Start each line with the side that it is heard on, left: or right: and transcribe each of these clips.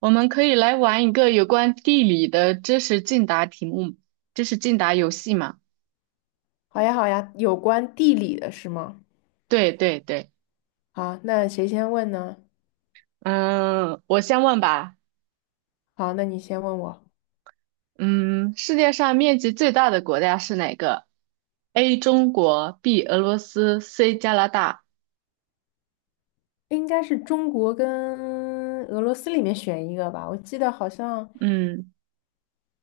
right: 我们可以来玩一个有关地理的知识竞答题目，知识竞答游戏嘛？
left: 好呀，好呀，有关地理的是吗？
right: 对对对。
left: 好，那谁先问呢？
right: 嗯，我先问吧。
left: 好，那你先问我，
right: 嗯，世界上面积最大的国家是哪个？A 中国，B 俄罗斯，C 加拿大。
left: 应该是中国跟俄罗斯里面选一个吧。我记得好像
right: 嗯，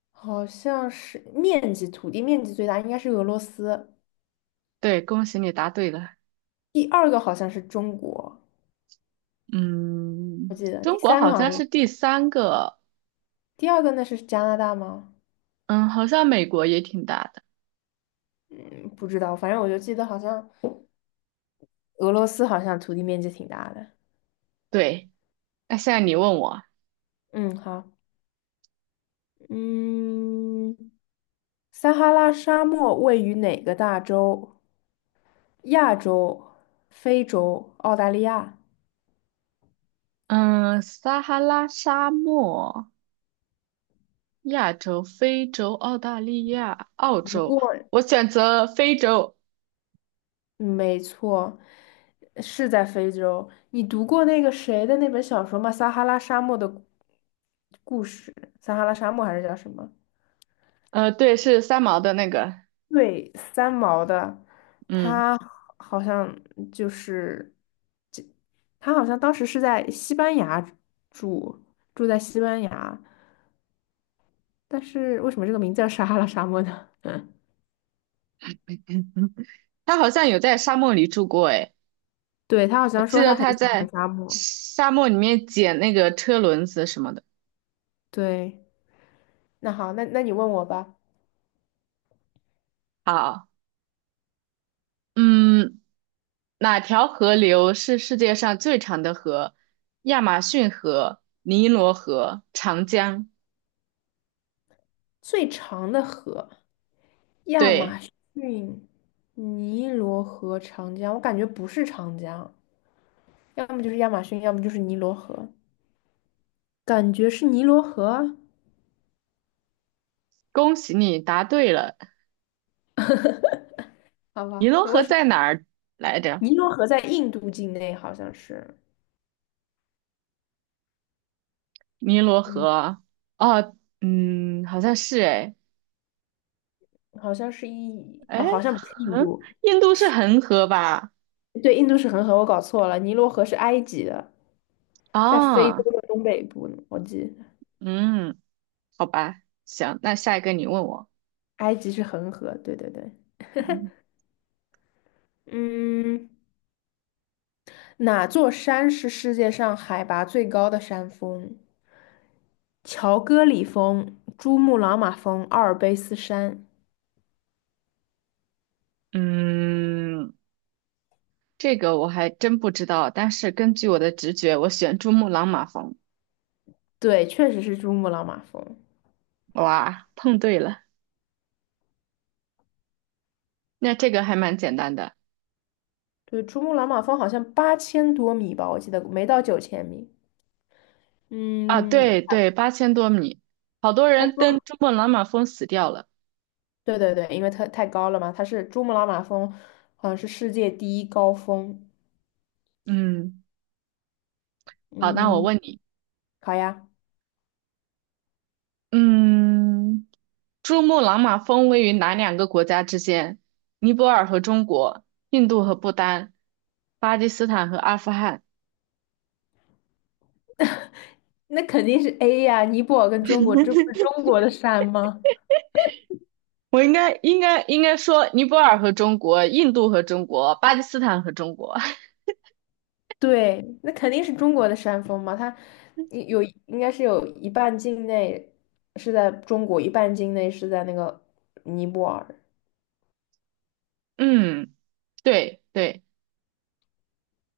left: 好像是面积，土地面积最大应该是俄罗斯，
right: 对，恭喜你答对了。
left: 第二个好像是中国，我
right: 嗯，
left: 记得
right: 中国好像是第三个。
left: 第二个那是加拿大吗？
right: 嗯，好像美国也挺大的。
left: 嗯，不知道，反正我就记得好像俄罗斯好像土地面积挺大的。
right: 对，那现在你问我。
left: 嗯，好，嗯，撒哈拉沙漠位于哪个大洲？亚洲、非洲、澳大利亚。
right: 嗯，撒哈拉沙漠。亚洲、非洲、澳大利亚、澳
left: 不
right: 洲，
left: 过，
right: 我选择非洲。
left: 嗯没错，是在非洲。你读过那个谁的那本小说吗？《撒哈拉沙漠的故事》，撒哈拉沙漠还是叫什么？
right: 对，是三毛的那个。
left: 对，三毛的，
right: 嗯，
left: 他好像就是，这他好像当时是在西班牙住，住在西班牙，但是为什么这个名字叫撒哈拉沙漠呢？嗯，
right: 他好像有在沙漠里住过，诶，
left: 对，他好
right: 我
left: 像
right: 记
left: 说
right: 得
left: 他很
right: 他
left: 喜欢
right: 在
left: 沙漠，
right: 沙漠里面捡那个车轮子什么的。
left: 对。那好，那你问我吧。
right: 好。嗯，哪条河流是世界上最长的河？亚马逊河、尼罗河、长江。
left: 最长的河，亚
right: 对，
left: 马逊、尼罗河、长江，我感觉不是长江，要么就是亚马逊，要么就是尼罗河，感觉是尼罗河啊。
right: 恭喜你答对了。
left: 好
right: 尼
left: 吧，
right: 罗
left: 那
right: 河
left: 为什么
right: 在哪儿来着？
left: 尼罗河在印度境内？好像是，
right: 尼罗
left: 嗯，
right: 河。哦，嗯，好像是哎。
left: 好像是一，
right: 哎，
left: 哦，好像不是印
right: 恒，
left: 度，
right: 印度是
left: 是
right: 恒河吧？
left: 对，印度是恒河，我搞错了。尼罗河是埃及的，在非洲
right: 啊，
left: 的东北部呢我记得
right: 嗯，好吧，行，那下一个你问我。
left: 埃及是恒河，对对对，
right: 嗯
left: 嗯。哪座山是世界上海拔最高的山峰？乔戈里峰、珠穆朗玛峰、阿尔卑斯山。
right: 嗯，这个我还真不知道，但是根据我的直觉，我选珠穆朗玛峰。
left: 对，确实是珠穆朗玛峰。
right: 哇，碰对了，那这个还蛮简单的。
left: 对，珠穆朗玛峰好像8000多米吧，我记得没到9000米。
right: 啊，
left: 嗯，
right: 对对，8000多米，好多
left: 他
right: 人
left: 说，
right: 登珠穆朗玛峰死掉了。
left: 对对对，因为它太高了嘛，它是珠穆朗玛峰，好像是世界第一高峰。
right: 嗯，好，那我
left: 嗯，
right: 问你。
left: 好呀，
right: 嗯。珠穆朗玛峰位于哪两个国家之间？尼泊尔和中国，印度和不丹，巴基斯坦和阿富汗。
left: 那肯定是 A 呀，尼泊尔跟中国，这不是中国的山吗？
right: 我应该说尼泊尔和中国，印度和中国，巴基斯坦和中国。
left: 对，那肯定是中国的山峰嘛，它应该是有一半境内是在中国，一半境内是在那个尼泊尔，
right: 嗯，对对。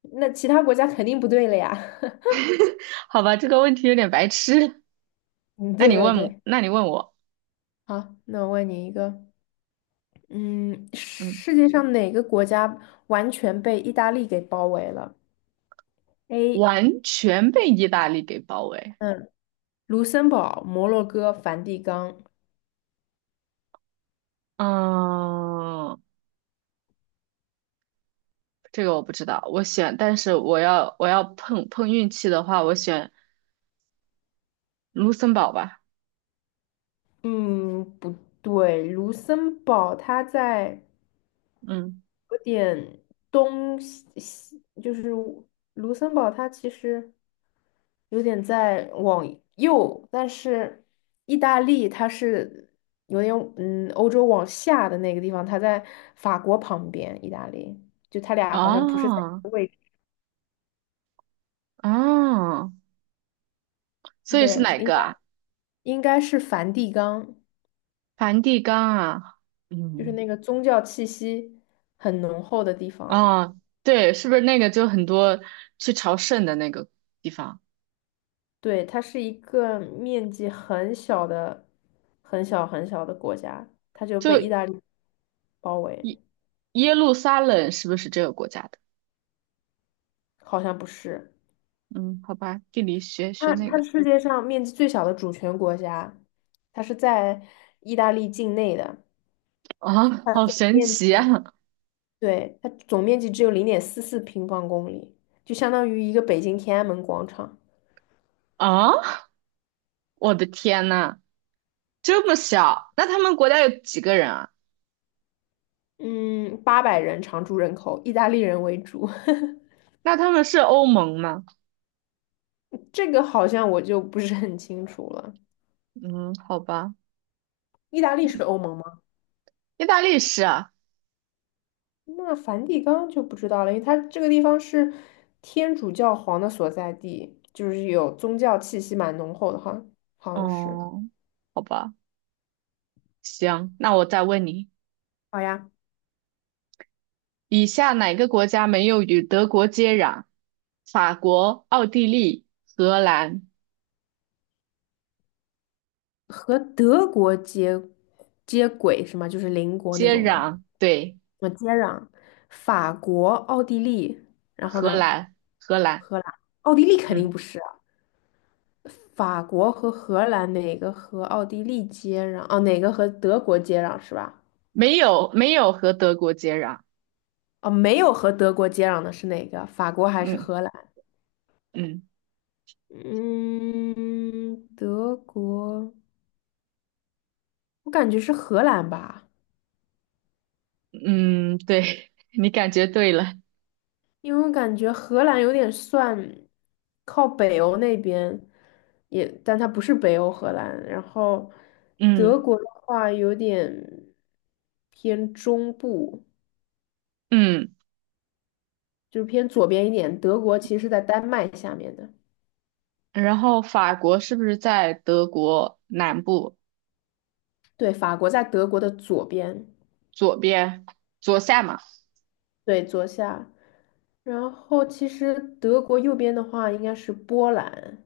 left: 那其他国家肯定不对了呀。
right: 好吧，这个问题有点白痴。
left: 嗯，
right: 那
left: 对
right: 你
left: 对
right: 问我，
left: 对，
right: 那你问我。
left: 好，那我问你一个，嗯，
right: 嗯，
left: 世界上哪个国家完全被意大利给包围了？A，
right: 完全被意大利给包围。
left: 嗯，卢森堡、摩洛哥、梵蒂冈。
right: 嗯，这个我不知道，我选，但是我要碰碰运气的话，我选卢森堡吧？
left: 嗯，不对，卢森堡它在。
right: 嗯，
left: 有点东西，西就是卢森堡，它其实有点在往右，但是意大利它是有点欧洲往下的那个地方，它在法国旁边，意大利就它俩好像不是在一
right: 哦
left: 个位置，
right: 哦，所以是
left: 对，
right: 哪
left: 应该
right: 个啊？
left: 应该是梵蒂冈，
right: 梵蒂冈啊？
left: 就是
right: 嗯，
left: 那个宗教气息很浓厚的地方。
right: 哦，对，是不是那个就很多去朝圣的那个地方？
left: 对，它是一个面积很小的、很小很小的国家，它就被意
right: 就
left: 大利包围，
right: 耶路撒冷是不是这个国家的？
left: 好像不是。
right: 嗯，好吧，地理学学
left: 它
right: 那
left: 它
right: 个。
left: 是世界上面积最小的主权国家，它是在意大利境内的，
right: 啊，
left: 它
right: 好
left: 总
right: 神
left: 面
right: 奇
left: 积，
right: 啊！
left: 对，它总面积只有0.44平方公里，就相当于一个北京天安门广场。
right: 啊，我的天呐，这么小，那他们国家有几个人啊？
left: 嗯，800人常住人口，意大利人为主，
right: 那他们是欧盟吗？
left: 这个好像我就不是很清楚了。
right: 嗯，好吧，
left: 意大利是欧盟吗？
right: 意大利是啊。
left: 那梵蒂冈就不知道了，因为它这个地方是天主教皇的所在地，就是有宗教气息蛮浓厚的哈，好像是。
right: 哦，好吧。行，那我再问你。
left: 好呀，
right: 以下哪个国家没有与德国接壤？法国、奥地利、荷兰。
left: 和德国接轨是吗？就是邻国那
right: 接
left: 种吗？
right: 壤，对，
left: 我接壤，法国、奥地利，然后
right: 荷
left: 呢，
right: 兰，荷兰。
left: 荷兰，奥地利肯定
right: 嗯，
left: 不是啊，法国和荷兰哪个和奥地利接壤？哦，哪个和德国接壤是吧？
right: 没有，没有和德国接壤。
left: 哦，没有和德国接壤的是哪个？法国还是
right: 嗯
left: 荷兰？
right: 嗯
left: 嗯，德国，我感觉是荷兰吧，
right: 嗯，对，你感觉对了。
left: 因为我感觉荷兰有点算靠北欧那边，也，但它不是北欧荷兰。然后德
right: 嗯
left: 国的话有点偏中部，
right: 嗯，
left: 就是偏左边一点。德国其实是在丹麦下面的，
right: 然后法国是不是在德国南部
left: 对，法国在德国的左边，
right: 左边左下嘛？
left: 对，左下。然后其实德国右边的话应该是波兰。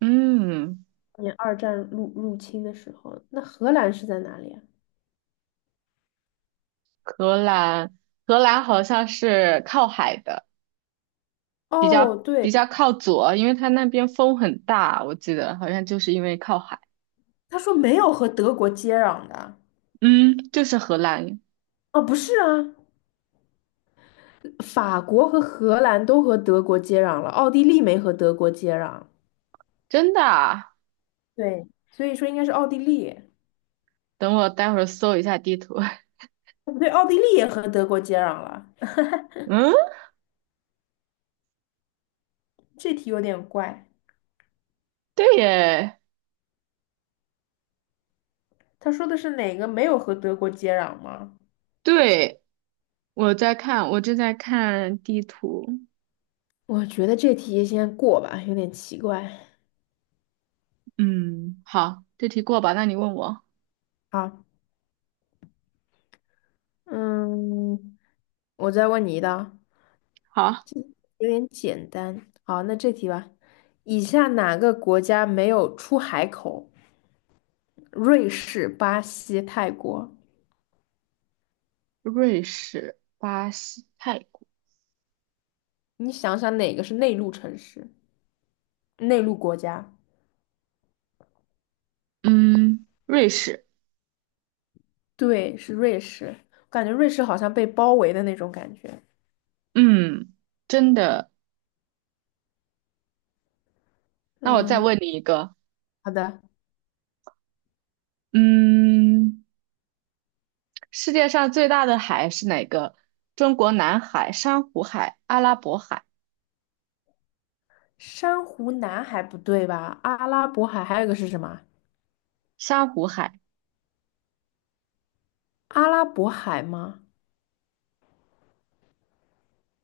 right: 嗯，
left: 年二战入侵的时候，那荷兰是在哪里啊？
right: 荷兰，荷兰好像是靠海的。比
left: 哦，
right: 较
left: 对，
right: 比较靠左，因为它那边风很大，我记得好像就是因为靠海。
left: 他说没有和德国接壤的，
right: 嗯，就是荷兰。
left: 哦，不是啊，法国和荷兰都和德国接壤了，奥地利没和德国接壤。
right: 真的啊？
left: 对，所以说应该是奥地利，
right: 等我待会儿搜一下地图。
left: 哦不对，奥地利也和德国接壤了。
right: 嗯，
left: 这题有点怪，
right: 对耶，
left: 他说的是哪个没有和德国接壤吗？
right: 对，我正在看地图。
left: 我觉得这题先过吧，有点奇怪。
right: 嗯，好，这题过吧，那你问我。
left: 好，嗯，我再问你一道。
right: 好，
left: 有点简单。好，那这题吧。以下哪个国家没有出海口？瑞士、巴西、泰国。
right: 瑞士、巴西、泰国。
left: 你想想哪个是内陆城市、内陆国家？
right: 嗯，瑞士。
left: 对，是瑞士。感觉瑞士好像被包围的那种感觉。
right: 嗯，真的。那我再
left: 嗯，
right: 问你一个。
left: 好的。
right: 嗯。世界上最大的海是哪个？中国南海、珊瑚海、阿拉伯海、
left: 珊瑚南海不对吧？阿拉伯海还有一个是什么？
right: 珊瑚海。
left: 阿拉伯海吗？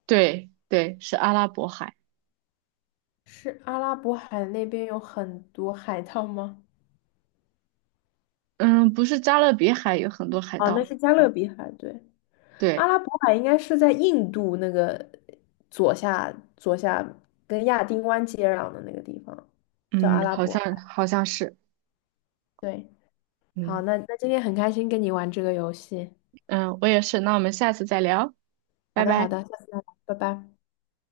right: 对对，是阿拉伯海。
left: 是阿拉伯海那边有很多海盗吗？
right: 嗯，不是加勒比海有很多海
left: 哦，
right: 盗
left: 那
right: 吗？
left: 是加勒比海，对。阿
right: 对，
left: 拉伯海应该是在印度那个左下左下跟亚丁湾接壤的那个地方，叫阿
right: 嗯，
left: 拉
right: 好
left: 伯海。
right: 像好像是。
left: 对，好，
right: 嗯
left: 那今天很开心跟你玩这个游戏。
right: 嗯，我也是。那我们下次再聊，
left: 好
right: 拜
left: 的，好
right: 拜。
left: 的，下次再聊，拜拜。